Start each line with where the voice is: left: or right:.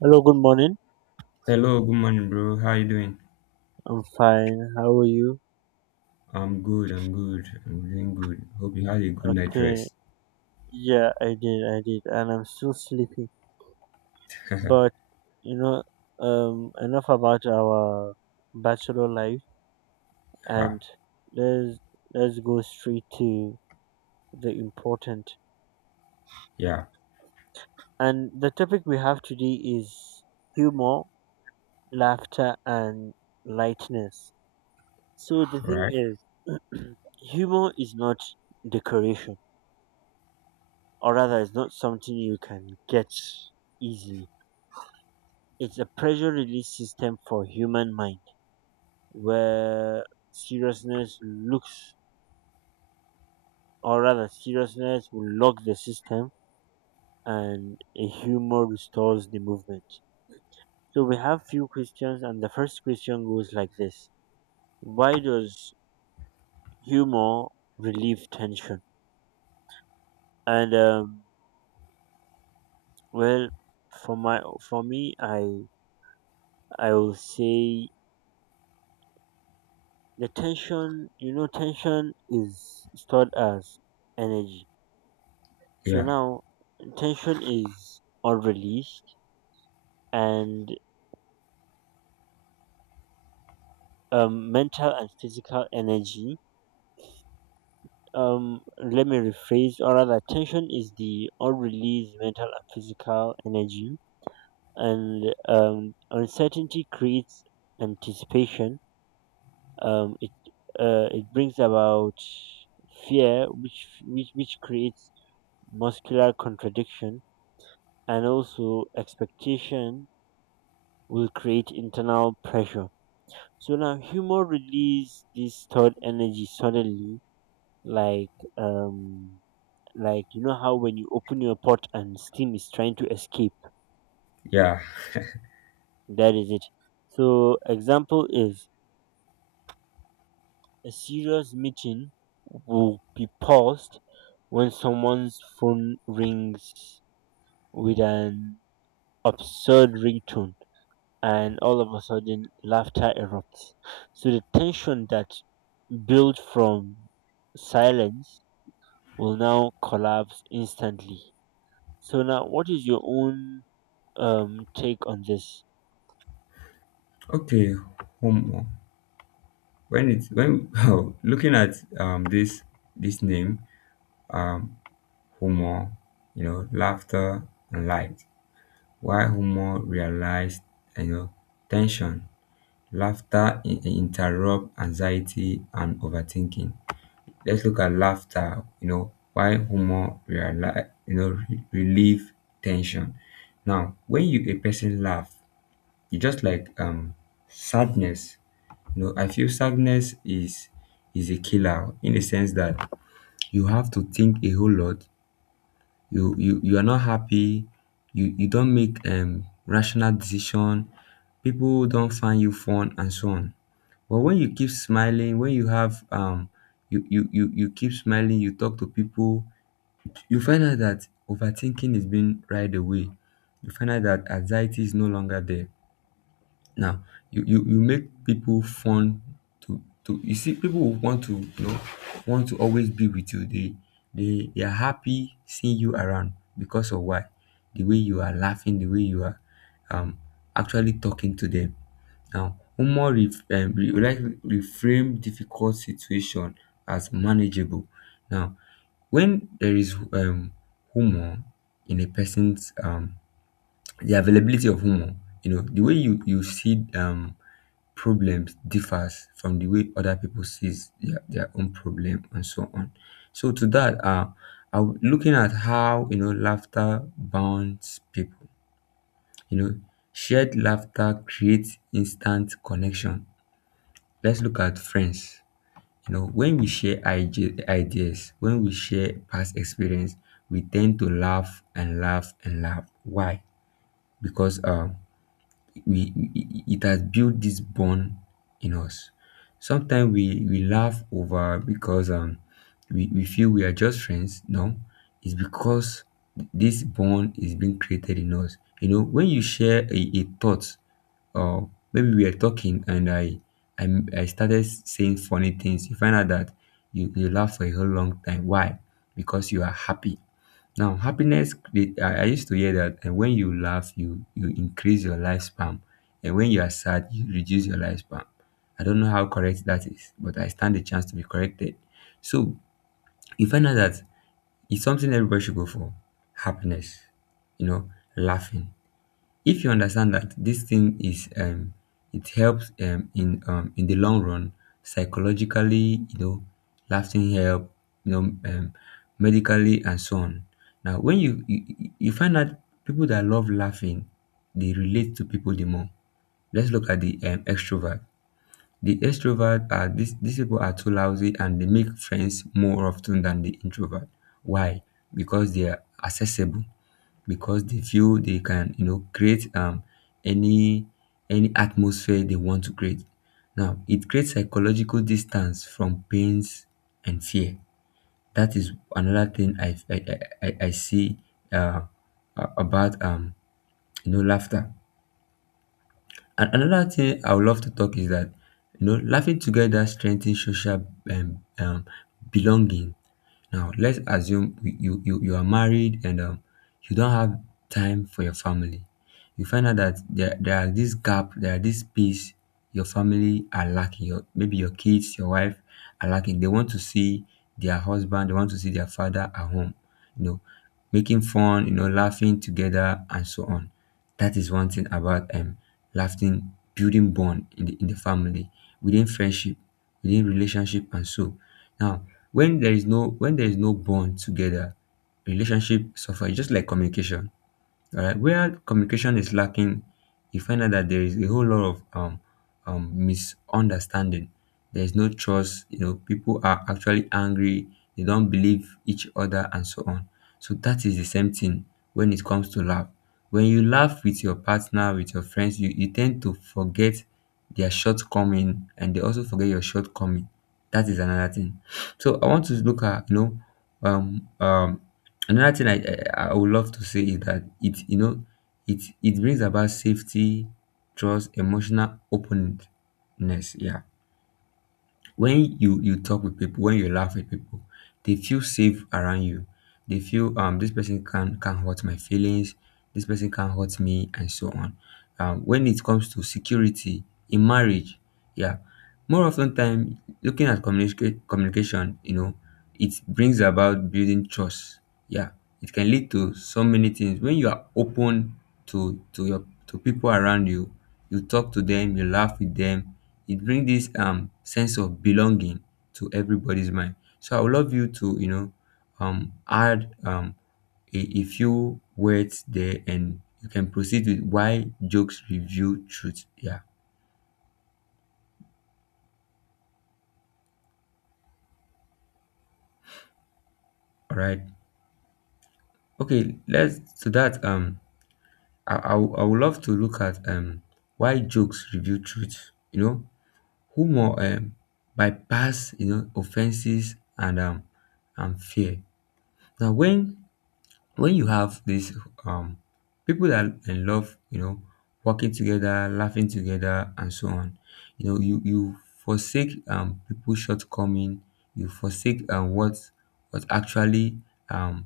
right: Hello, good morning.
left: Hello, good morning, bro. How you doing?
right: I'm fine. How are you?
left: I'm good. I'm doing good. Hope you had a good night
right: Okay.
left: rest.
right: Yeah, I did. I did. And I'm still sleepy. But, you know, enough about our bachelor life
left: Ha.
right: and let's, let's go straight to the important.
left: Yeah,
right: And the topic we have today is humor, laughter, and lightness. So the thing
left: right.
right: is, humor is not decoration, or rather, it's not something you can get easily. It's a pressure release system for human mind where seriousness looks, or rather seriousness will lock the system and a humor restores the movement. So we have few questions and the first question goes like this. Why does humor relieve tension? And well, for my for me, I will say the tension, you know, tension is stored as energy. So
left: Yeah,
right: now tension is all released and mental and physical energy. Let me rephrase, or rather, tension is the unreleased mental and physical energy, and uncertainty creates anticipation. Um, it it brings about fear, which creates muscular contradiction, and also expectation will create internal pressure. So now humor release this stored energy suddenly, like um like you know how when you open your pot and steam is trying to escape.
left: yeah.
right: That is it. So example is a serious meeting will be paused when someone's phone rings with an absurd ringtone and all of a sudden laughter erupts. So the tension that built from silence will now collapse instantly. So now, what is your own take on this?
left: Okay, homo. When oh, looking at this name, um humor, you know, laughter and light. Why humor realized, you know tension, laughter interrupt anxiety and overthinking. Let's look at laughter, you know, why humor realize, relieve tension. Now, when you a person laugh, you just like sadness. You know, I feel sadness is a killer in the sense that you have to think a whole lot. You are not happy. You don't make rational decision. People don't find you fun and so on. But when you keep smiling, when you have you keep smiling, you talk to people, you find out that overthinking is being right away. You find out that anxiety is no longer there. Now you make people fun to you see people who want to, want to always be with you. They are happy seeing you around because of why? The way you are laughing, the way you are um actually talking to them. Now, humor ref re we like reframe difficult situation as manageable. Now, when there is humor in a person's, the availability of humor, you know, the way you see problems differs from the way other people sees their own problem and so on. So to that, am looking at how, you know, laughter bonds people. You know, shared laughter creates instant connection. Let's look at friends. You know, when we share ideas, when we share past experience, we tend to laugh and laugh and laugh. Why? Because we, it has built this bond in us. Sometimes we laugh over because we feel we are just friends. No, it's because this bond is being created in us. You know, when you share a thought, or maybe we are talking and I I started saying funny things, you find out that you laugh for a whole long time. Why? Because you are happy. Now, happiness, I used to hear that and when you laugh, you increase your lifespan, and when you are sad, you reduce your lifespan. I don't know how correct that is, but I stand a chance to be corrected. So you find out that it's something everybody should go for, happiness, you know, laughing. If you understand that this thing is, it helps, in the long run, psychologically, you know, lasting help, you know, um medically and so on. Now when you find that people that love laughing, they relate to people the more. Let's look at the, extrovert. The extrovert, are these people are too lousy and they make friends more often than the introvert. Why? Because they are accessible, because they feel they can, you know, create any any atmosphere they want to create. Now it creates psychological distance from pains and fear. That is another thing I see, uh about, you know, laughter. And another thing I would love to talk is that, you know, laughing together strengthens social, um, um belonging. Now, let's assume you are married and, you don't have time for your family. You find out that there are this gap, there are this space your family are lacking. Maybe your kids, your wife are lacking. They want to see their husband, they want to see their father at home, you know, making fun, you know, laughing together and so on. That is one thing about, laughing, building bond in the family, within friendship, within relationship and so. Now, when there is no, when there is no bond together, relationship suffer. It's just like communication. Alright, where communication is lacking, you find out that there is a whole lot of, misunderstanding. There is no trust. You know, people are actually angry. They don't believe each other and so on. So that is the same thing when it comes to love. When you laugh with your partner, with your friends, you tend to forget their shortcoming and they also forget your shortcoming. That is another thing. So I want to look at, you know, um um another thing I would love to say is that, it you know it it brings about safety, trust, emotional openness. Yeah, when you talk with people, when you laugh with people, they feel safe around you. They feel, this person can hurt my feelings, this person can hurt me and so on. When it comes to security in marriage, yeah, more often time looking at communication, you know, it brings about building trust. Yeah, it can lead to so many things when you are open to people around you. You talk to them, you laugh with them. It brings this, sense of belonging to everybody's mind. So I would love you to, you know, add, a few words there and you can proceed with why jokes reveal truth. Yeah. All right. Okay. Let's to that. I would love to look at, why jokes reveal truth. You know, humor, bypass, you know, offenses and, and fear. Now, when, you have these, um people that in love, you know, working together, laughing together and so on. You know, you forsake, people shortcoming, you forsake, what actually, um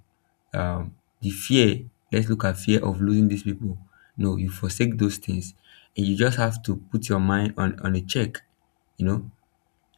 left: um the fear. Let's look at fear of losing these people. No, you forsake those things, and you just have to put your mind on a check, you know.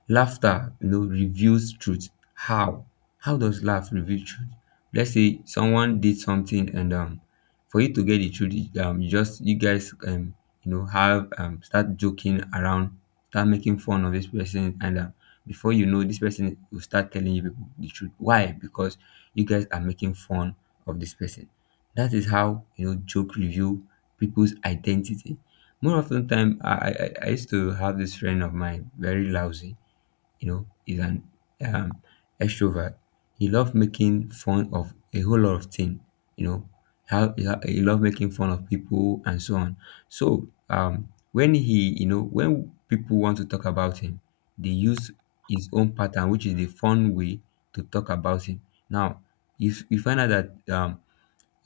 left: Laughter, you know, reveals truth. How? How does laugh reveal truth? Let's say someone did something, and, for you to get the truth, you guys, you know, have start joking around, start making fun of this person, and, before you know, this person will start telling you people the truth. Why? Because you guys are making fun of this person. That is how, you know, joke reveal people's identity. More often time, I used to have this friend of mine, very lousy, you know, is an, um, extrovert. He loves making fun of a whole lot of things, you know. He loves making fun of people and so on. So, when he, you know, when people want to talk about him, they use his own pattern, which is the fun way to talk about him. Now, if you find out that,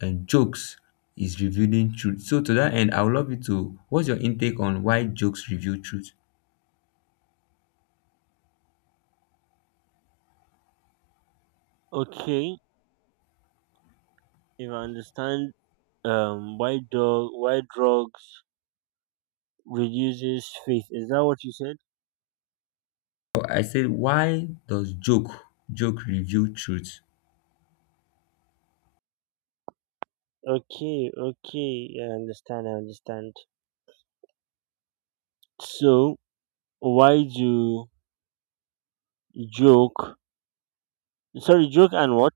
left: and jokes is revealing truth. So to that end, I would love you to. What's your intake on why jokes reveal truth?
right: Okay, if I understand, why dog, why drugs reduces faith? Is that what you said?
left: So I said, why does joke reveal truth?
right: Okay, okay, yeah, I understand, I understand. So why do joke? Sorry, joke and what?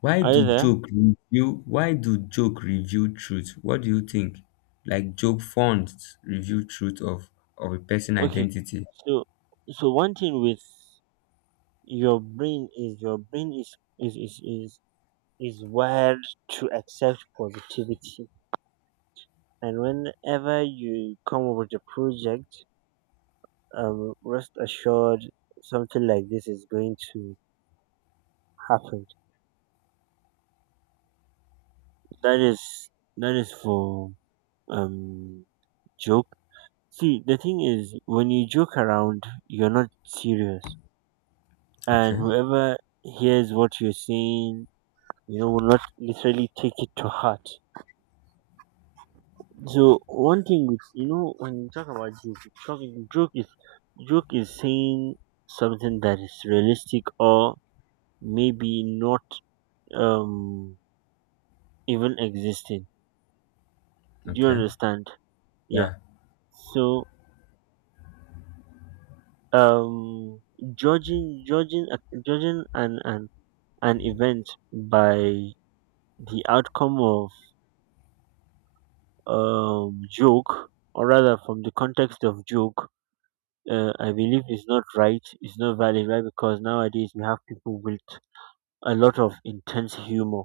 left: Why
right: Are
left: do
right: you there?
left: joke reveal? Why do joke reveal truth? What do you think? Like joke fonts reveal truth of a person
right: Okay,
left: identity.
right: so so one thing with your brain is your brain is wired to accept positivity. And whenever you come up with a project, rest assured something like this is going to happen. That is that is for um joke. See, the thing is, when you joke around, you're not serious, and
left: Okay,
right: whoever hears what you're saying, you know, will not literally take it to heart. So one thing with, you know, when you talk about joke, talking joke is saying something that is realistic or maybe not um even existing. Do you
left: okay,
right: understand? Yeah.
left: yeah,
right: So um judging an an event by the outcome of joke, or rather from the context of joke, I believe is not right, is not valid, right? Because nowadays we have people with a lot of intense humor.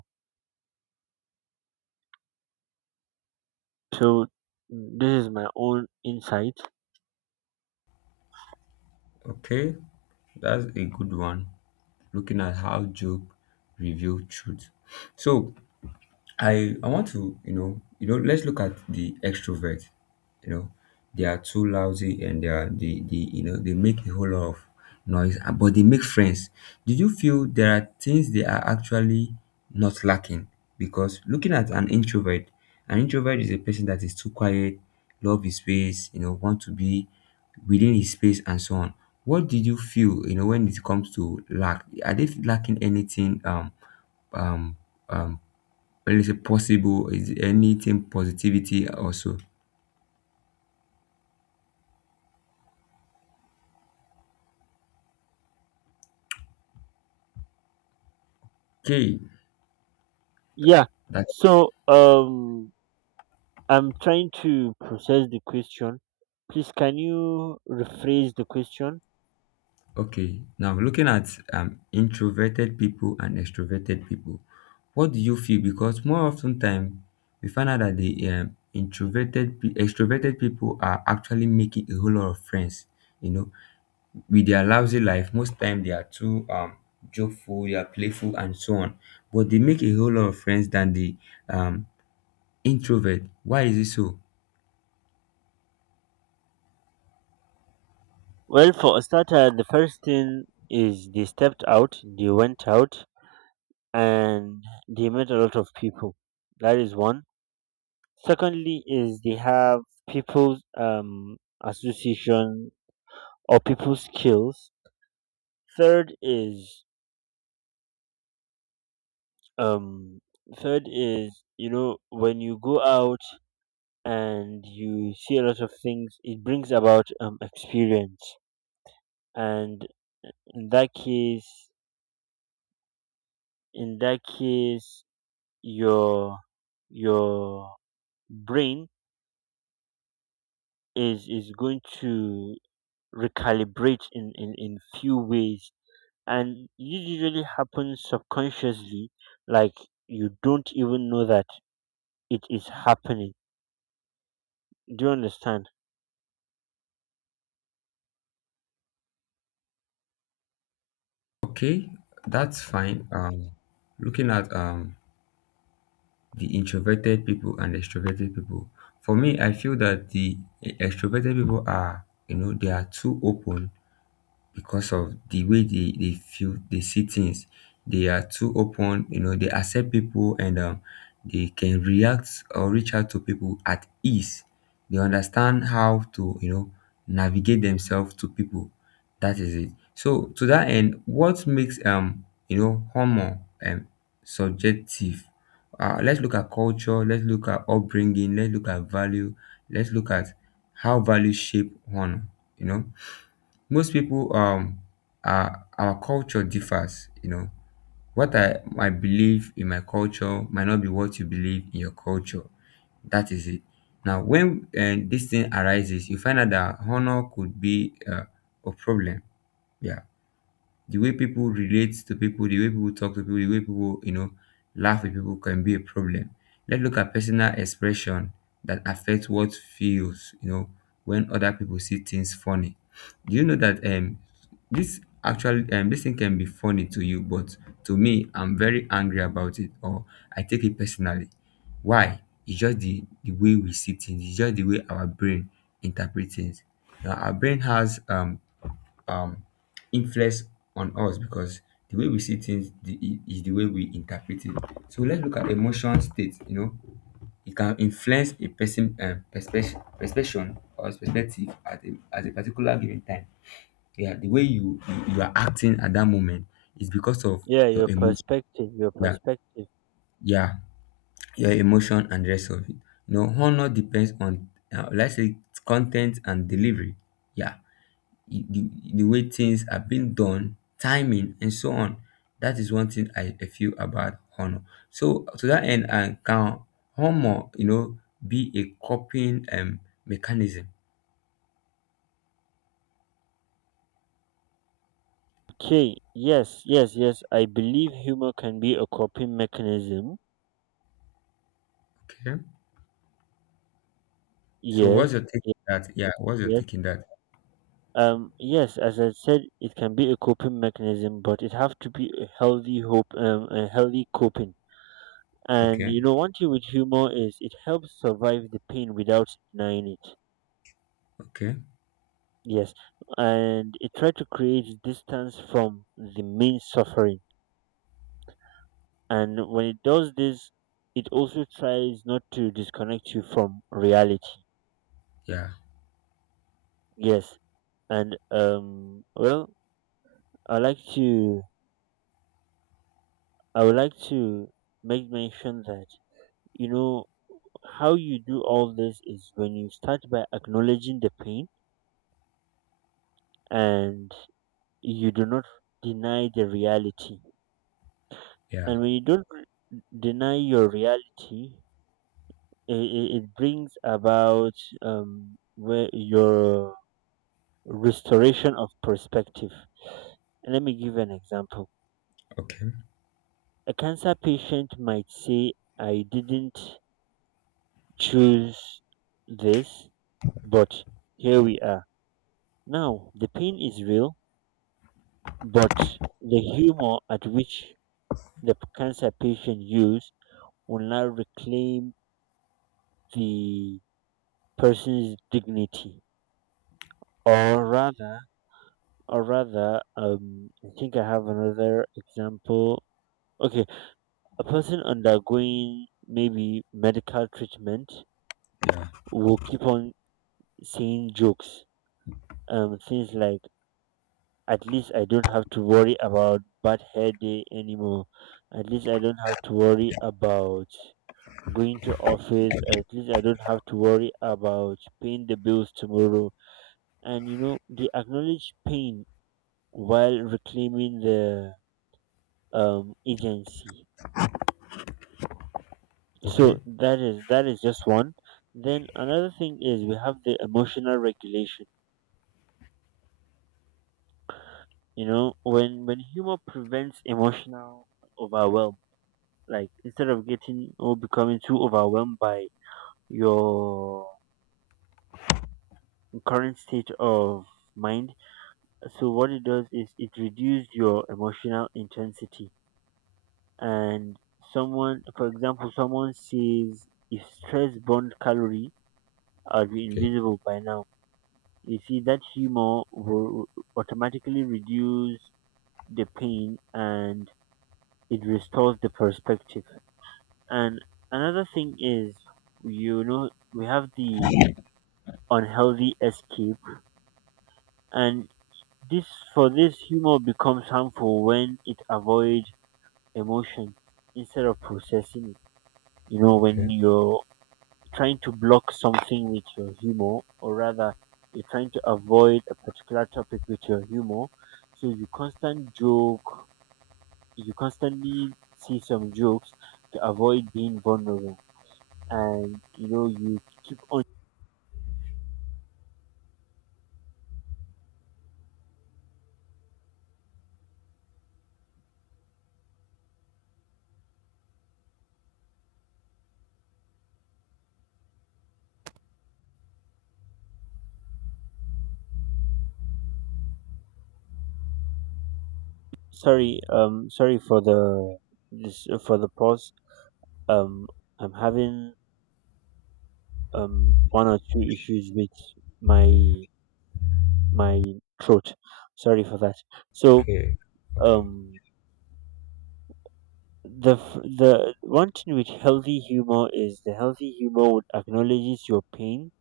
right: So this is my own insight.
left: okay. That's a good one. Looking at how joke reveal truth. So I want to, you know, let's look at the extrovert. You know, they are too lousy and they are they you know they make a whole lot of noise, but they make friends. Did you feel there are things they are actually not lacking? Because looking at an introvert is a person that is too quiet, love his space, you know, want to be within his space and so on. What did you feel, you know, when it comes to lack? Are they lacking anything, um um when you say possible, is anything positivity also? Okay,
right: Yeah.
left: that's
right: So I'm trying to process the question. Please, can you rephrase the question?
left: okay. Now, looking at, introverted people and extroverted people, what do you feel? Because more often time, we find out that the, extroverted people are actually making a whole lot of friends. You know, with their lousy life, most time they are too, joyful, they are playful, and so on. But they make a whole lot of friends than the, um introvert. Why is it so?
right: Well, for a starter, the first thing is they stepped out, they went out, and they met a lot of people. That is one. Secondly is they have people's association or people's skills. Third is um third is you know when you go out and you see a lot of things, it brings about experience and in that case your your brain is going to recalibrate in in few ways, and this usually happens subconsciously, like you don't even know that it is happening. Do you understand?
left: Okay, that's fine. Looking at the introverted people and extroverted people, for me, I feel that the extroverted people are, you know, they are too open because of the way they feel they see things. They are too open, you know, they accept people, and they can react or reach out to people at ease. They understand how to, you know, navigate themselves to people. That is it. So to that end, what makes humor um subjective? Let's look at culture, let's look at upbringing, let's look at value, let's look at how values shape honor you know Most people, our culture differs. What I believe in my culture might not be what you believe in your culture. That is it. Now, when this thing arises, you find out that honor could be, a problem. Yeah. The way people relate to people, the way people talk to people, the way people, you know, laugh with people can be a problem. Let's look at personal expression that affects what feels, you know, when other people see things funny. Do you know that this actually, this thing can be funny to you, but to me, I'm very angry about it, or I take it personally. Why? It's just the way we see things. It's just the way our brain interprets things. Now, our brain has um influence on us, because the way we see things, is the way we interpret it. So let's look at emotion state. You know, it can influence a person, perspective, perception, or perspective at a particular given time. Yeah, the way you are acting at that moment is because of
right: Yeah,
left: your
right: your
left: emotion.
right: perspective your
left: Yeah,
right: perspective.
left: yeah, your emotion and the rest of it. You know, honor depends on, let's say, content and delivery. Yeah, the way things are being done, timing, and so on. That is one thing I feel about honor. So to that end, and can honor, you know, be a coping mechanism?
right: Okay, yes, yes, yes, I believe humor can be a coping mechanism.
left: Okay. So what's
right: Yes,
left: your take
right: yes,
left: on that? Yeah, what's your
right: yes.
left: take in that?
right: Yes, as I said, it can be a coping mechanism, but it have to be a healthy hope, a healthy coping, and
left: Okay.
right: you know one thing with humor is it helps survive the pain without denying it.
left: Okay.
right: Yes, and it tries to create distance from the main suffering. And when it does this, it also tries not to disconnect you from reality.
left: Yeah.
right: Yes, and well, I like to I would like to make mention that, you know, how you do all this is when you start by acknowledging the pain and you do not deny the reality.
left: Yeah.
right: And when you don't deny your reality, it brings about where your restoration of perspective. Let me give an example.
left: Okay.
right: A cancer patient might say, I didn't choose this, but here we are. Now, the pain is real, but the humor at which the p- cancer patient used will now reclaim the person's dignity. Or rather, Or rather, I think I have another example. Okay, a person undergoing maybe medical treatment
left: Yeah.
right: will keep on saying jokes. Things like, at least I don't have to worry about bad hair day anymore. At least I don't have to worry about going to office. At least I don't have to worry about paying the bills tomorrow. And you know, they acknowledge pain while reclaiming the agency.
left: Okay.
right: So that is just one. Then another thing is we have the emotional regulation. You know, when humor prevents emotional overwhelm, like instead of getting or becoming too overwhelmed by your current state of mind, so what it does is it reduces your emotional intensity. And someone, for example, someone says if stress burned calorie, I'd be
left: Okay.
right: invisible by now. You see that humor will automatically reduce the pain and it restores the perspective. And another thing is, you know, we have the unhealthy escape, and this, for this humor becomes harmful when it avoids emotion instead of processing it. You know,
left: Okay.
right: when
left: Okay.
right: you're trying to block something with your humor, or rather, you're trying to avoid a particular topic with your humor. So you constant joke, you constantly see some jokes to avoid being vulnerable, and you know you keep on. Sorry, sorry for the this for the pause. Um, I'm having one or two issues with my my throat. Sorry for that. So
left: Okay.
right: um the f- the one thing with healthy humor is the healthy humor would acknowledges your pain,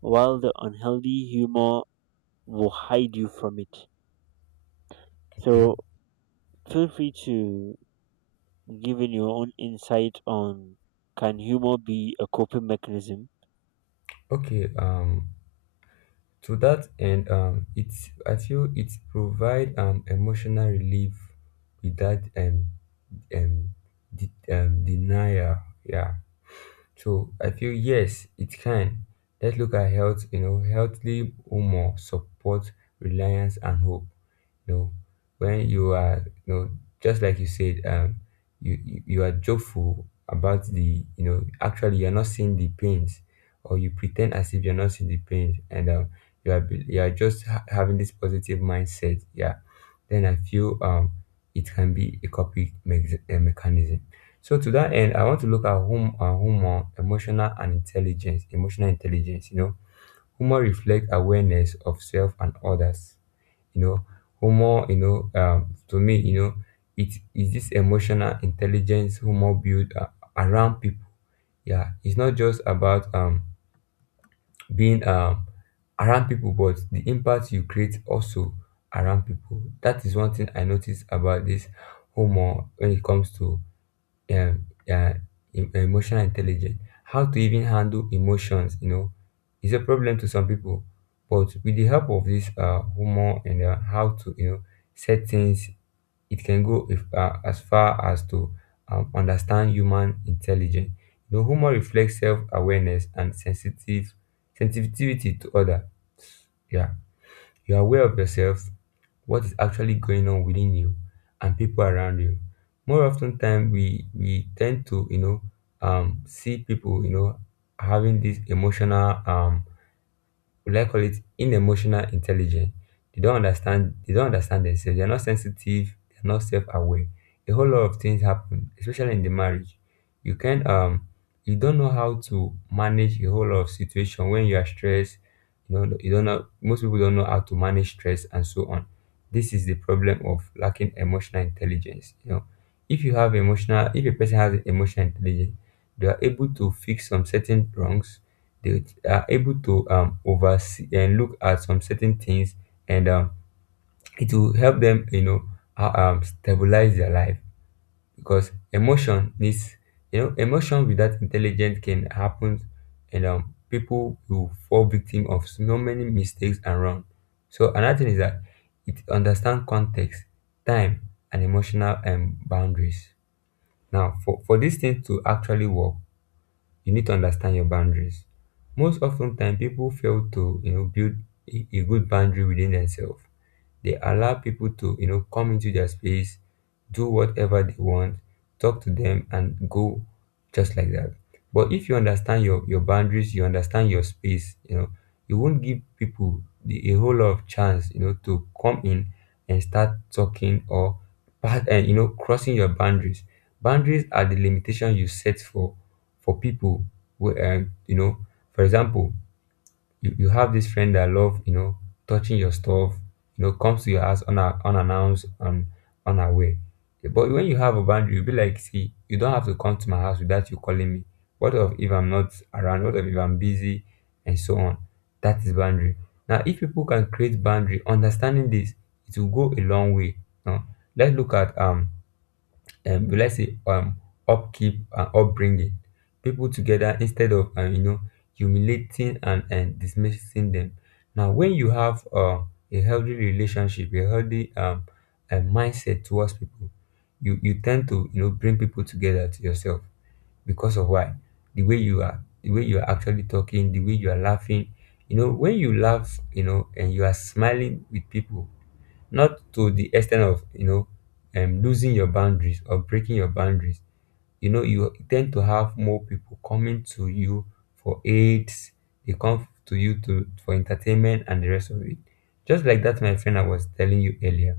right: while the unhealthy humor will hide you from it.
left: Okay.
right: So feel free to give in your own insight on can humor be a coping mechanism.
left: Okay. To that end, it I feel it provide, emotional relief without, um, denial. Yeah. So I feel, yes, it can. Let's look at health, you know, healthy humor, support, reliance, and hope. You know, when you are, just like you said, you are joyful about actually, you're not seeing the pains, or you pretend as if you're not seeing the pains, and you are just having this positive mindset, yeah. Then I feel, it can be a coping mechanism. So to that end, I want to look at humor, emotional intelligence. You know, humor reflects awareness of self and others. You know, humor. You know, to me, you know, it is this emotional intelligence humor built, around people. Yeah, it's not just about, being, around people, but the impact you create also around people. That is one thing I notice about this humor when it comes to, um, uh, emotional intelligence. How to even handle emotions, you know, is a problem to some people. But with the help of this, humor, and, how to, you know, set things, it can go, if, as far as to, understand human intelligence. You know, humor reflects self-awareness and sensitive sensitivity to other. Yeah, you are aware of yourself, what is actually going on within you and people around you. More often time, we tend to, you know, see people, you know, having this emotional, will I call it, unemotional intelligence. They don't understand. They don't understand themselves. They're not sensitive. They're not self-aware. A whole lot of things happen, especially in the marriage. You can um you don't know how to manage a whole lot of situation when you are stressed. You know you don't know. Most people don't know how to manage stress and so on. This is the problem of lacking emotional intelligence. You know, if a person has emotional intelligence, they are able to fix some certain wrongs. They are able to, oversee and look at some certain things, and, it will help them, you know, stabilize their life, because emotion needs, you know, emotion without intelligence can happen, and, people will fall victim of so many mistakes and wrong. So another thing is that it understand context, time, and emotional, boundaries. Now, for these things to actually work, you need to understand your boundaries. Most often time, people fail to, you know, build a good boundary within themselves. They allow people to, you know, come into their space, do whatever they want, talk to them and go just like that. But if you understand your boundaries, you understand your space, you know, you won't give people a whole lot of chance, you know, to come in and start talking or part and, you know, crossing your boundaries. Boundaries are the limitation you set for people who, you know, for example, you have this friend that love, you know, touching your stuff, you know, comes to your house, unannounced and unaware. But when you have a boundary, you'll be like, see, you don't have to come to my house without you calling me. What of if I'm not around? What of if I'm busy? And so on. That is boundary. Now, if people can create boundary understanding this, it will go a long way, you know? Let's look at, we like say, upkeep and upbringing people together, instead of, you know, humiliating, and dismissing them. Now, when you have, a healthy relationship, a healthy, a mindset towards people, you tend to, you know, bring people together to yourself. Because of why? The way you are, the way you are actually talking, the way you are laughing, you know, when you laugh, you know, and you are smiling with people, not to the extent of, you know, losing your boundaries or breaking your boundaries, you know, you tend to have more people coming to you for aids. They come to you to for entertainment and the rest of it. Just like that, my friend I was telling you earlier.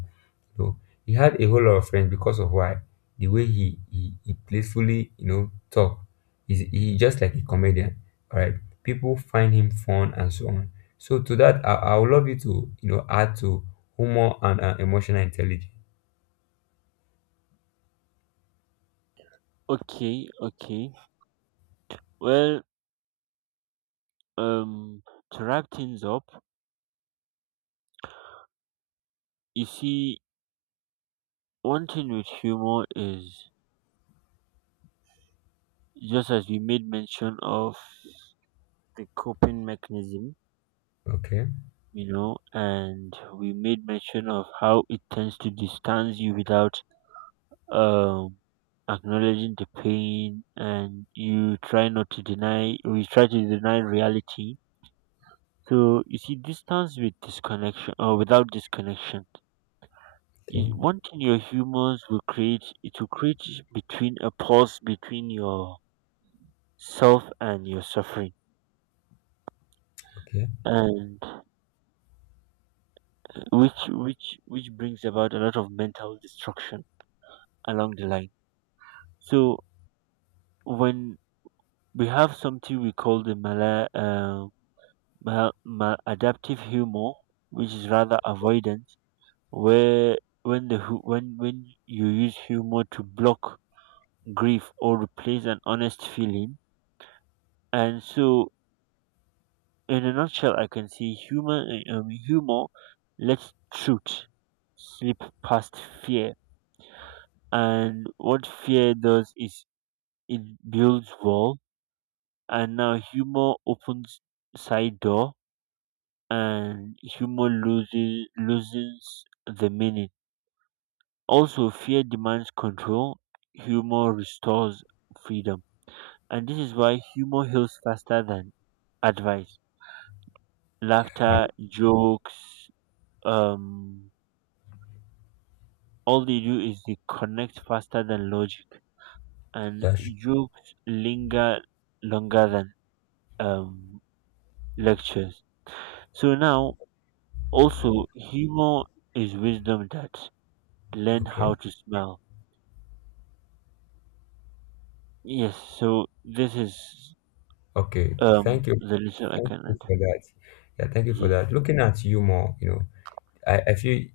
left: No, he had a whole lot of friends. Because of why? The way he playfully, you know, talk. He's, he just like a comedian. All right, people find him fun and so on. So to that, I would love you to, you know, add to humor and, emotional intelligence.
right: Okay, okay, well, um to wrap things up, you see one thing with humor is just as we made mention of the coping mechanism,
left: Okay,
right: you know, and we made mention of how it tends to distance you without um, acknowledging the pain, and you try not to deny, we try to deny reality. So you see, distance with disconnection or without disconnection
left: okay,
right: is one thing your humans will create. It will create between a pause between your self and your suffering,
left: okay.
right: and which brings about a lot of mental destruction along the line. So when we have something we call the mala, mal- maladaptive humor, which is rather avoidance, where when the hu- when you use humor to block grief or replace an honest feeling, and so in a nutshell, I can see humor lets truth slip past fear, and what fear does is it builds wall, and now humor opens side door and humor loses the meaning. Also, fear demands control, humor restores freedom. And this is why humor heals faster than advice.
left: Uh,
right: Laughter, jokes, um, all they do is they connect faster than logic. And
left: that's
right: jokes linger longer than um, lectures. So now, also, humor is wisdom that learn
left: okay.
right: how to smile. Yes, so this is
left: Okay, thank you,
right: the Little
left: thank you
right: Canada.
left: for that. Yeah, thank you for
right: Yes.
left: that. Looking at you more, you know, I feel,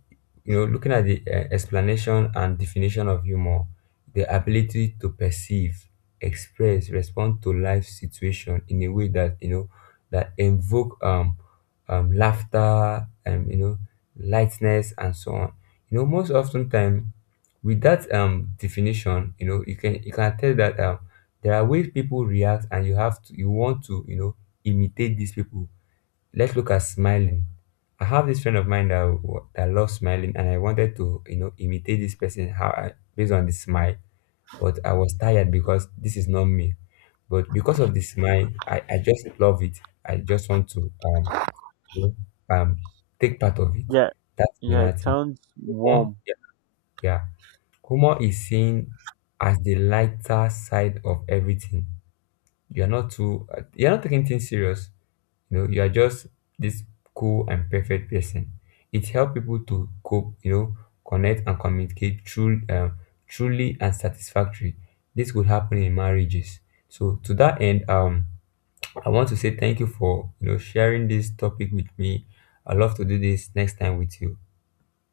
left: you know, looking at the, explanation and definition of humor, the ability to perceive, express, respond to life situation in a way that, you know, that invoke, laughter, and, you know, lightness, and so on. You know, most often time, with that, definition, you know, you can tell that, there are ways people react, and you want to, you know, imitate these people. Let's look at smiling. I have this friend of mine that loves smiling, and I wanted to, you know, imitate this person, how I, based on the smile, but I was tired because this is not me. But because of the smile, I just love it. I just want to, you know, take part of it.
right: Yeah,
left: That's
right: yeah, it
left: another thing.
right: sounds
left: Humor,
right: warm.
left: yeah, yeah. Humor is seen as the lighter side of everything. You are not taking things serious, you know, you are just this cool and perfect person. It helps people to cope, you know, connect and communicate through, truly and satisfactory. This would happen in marriages. So to that end, I want to say thank you for, you know, sharing this topic with me. I love to do this next time with you.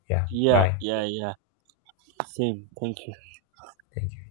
left: Yeah,
right: Yeah,
left: bye.
right: yeah, yeah. Same. Thank you.
left: Thank you.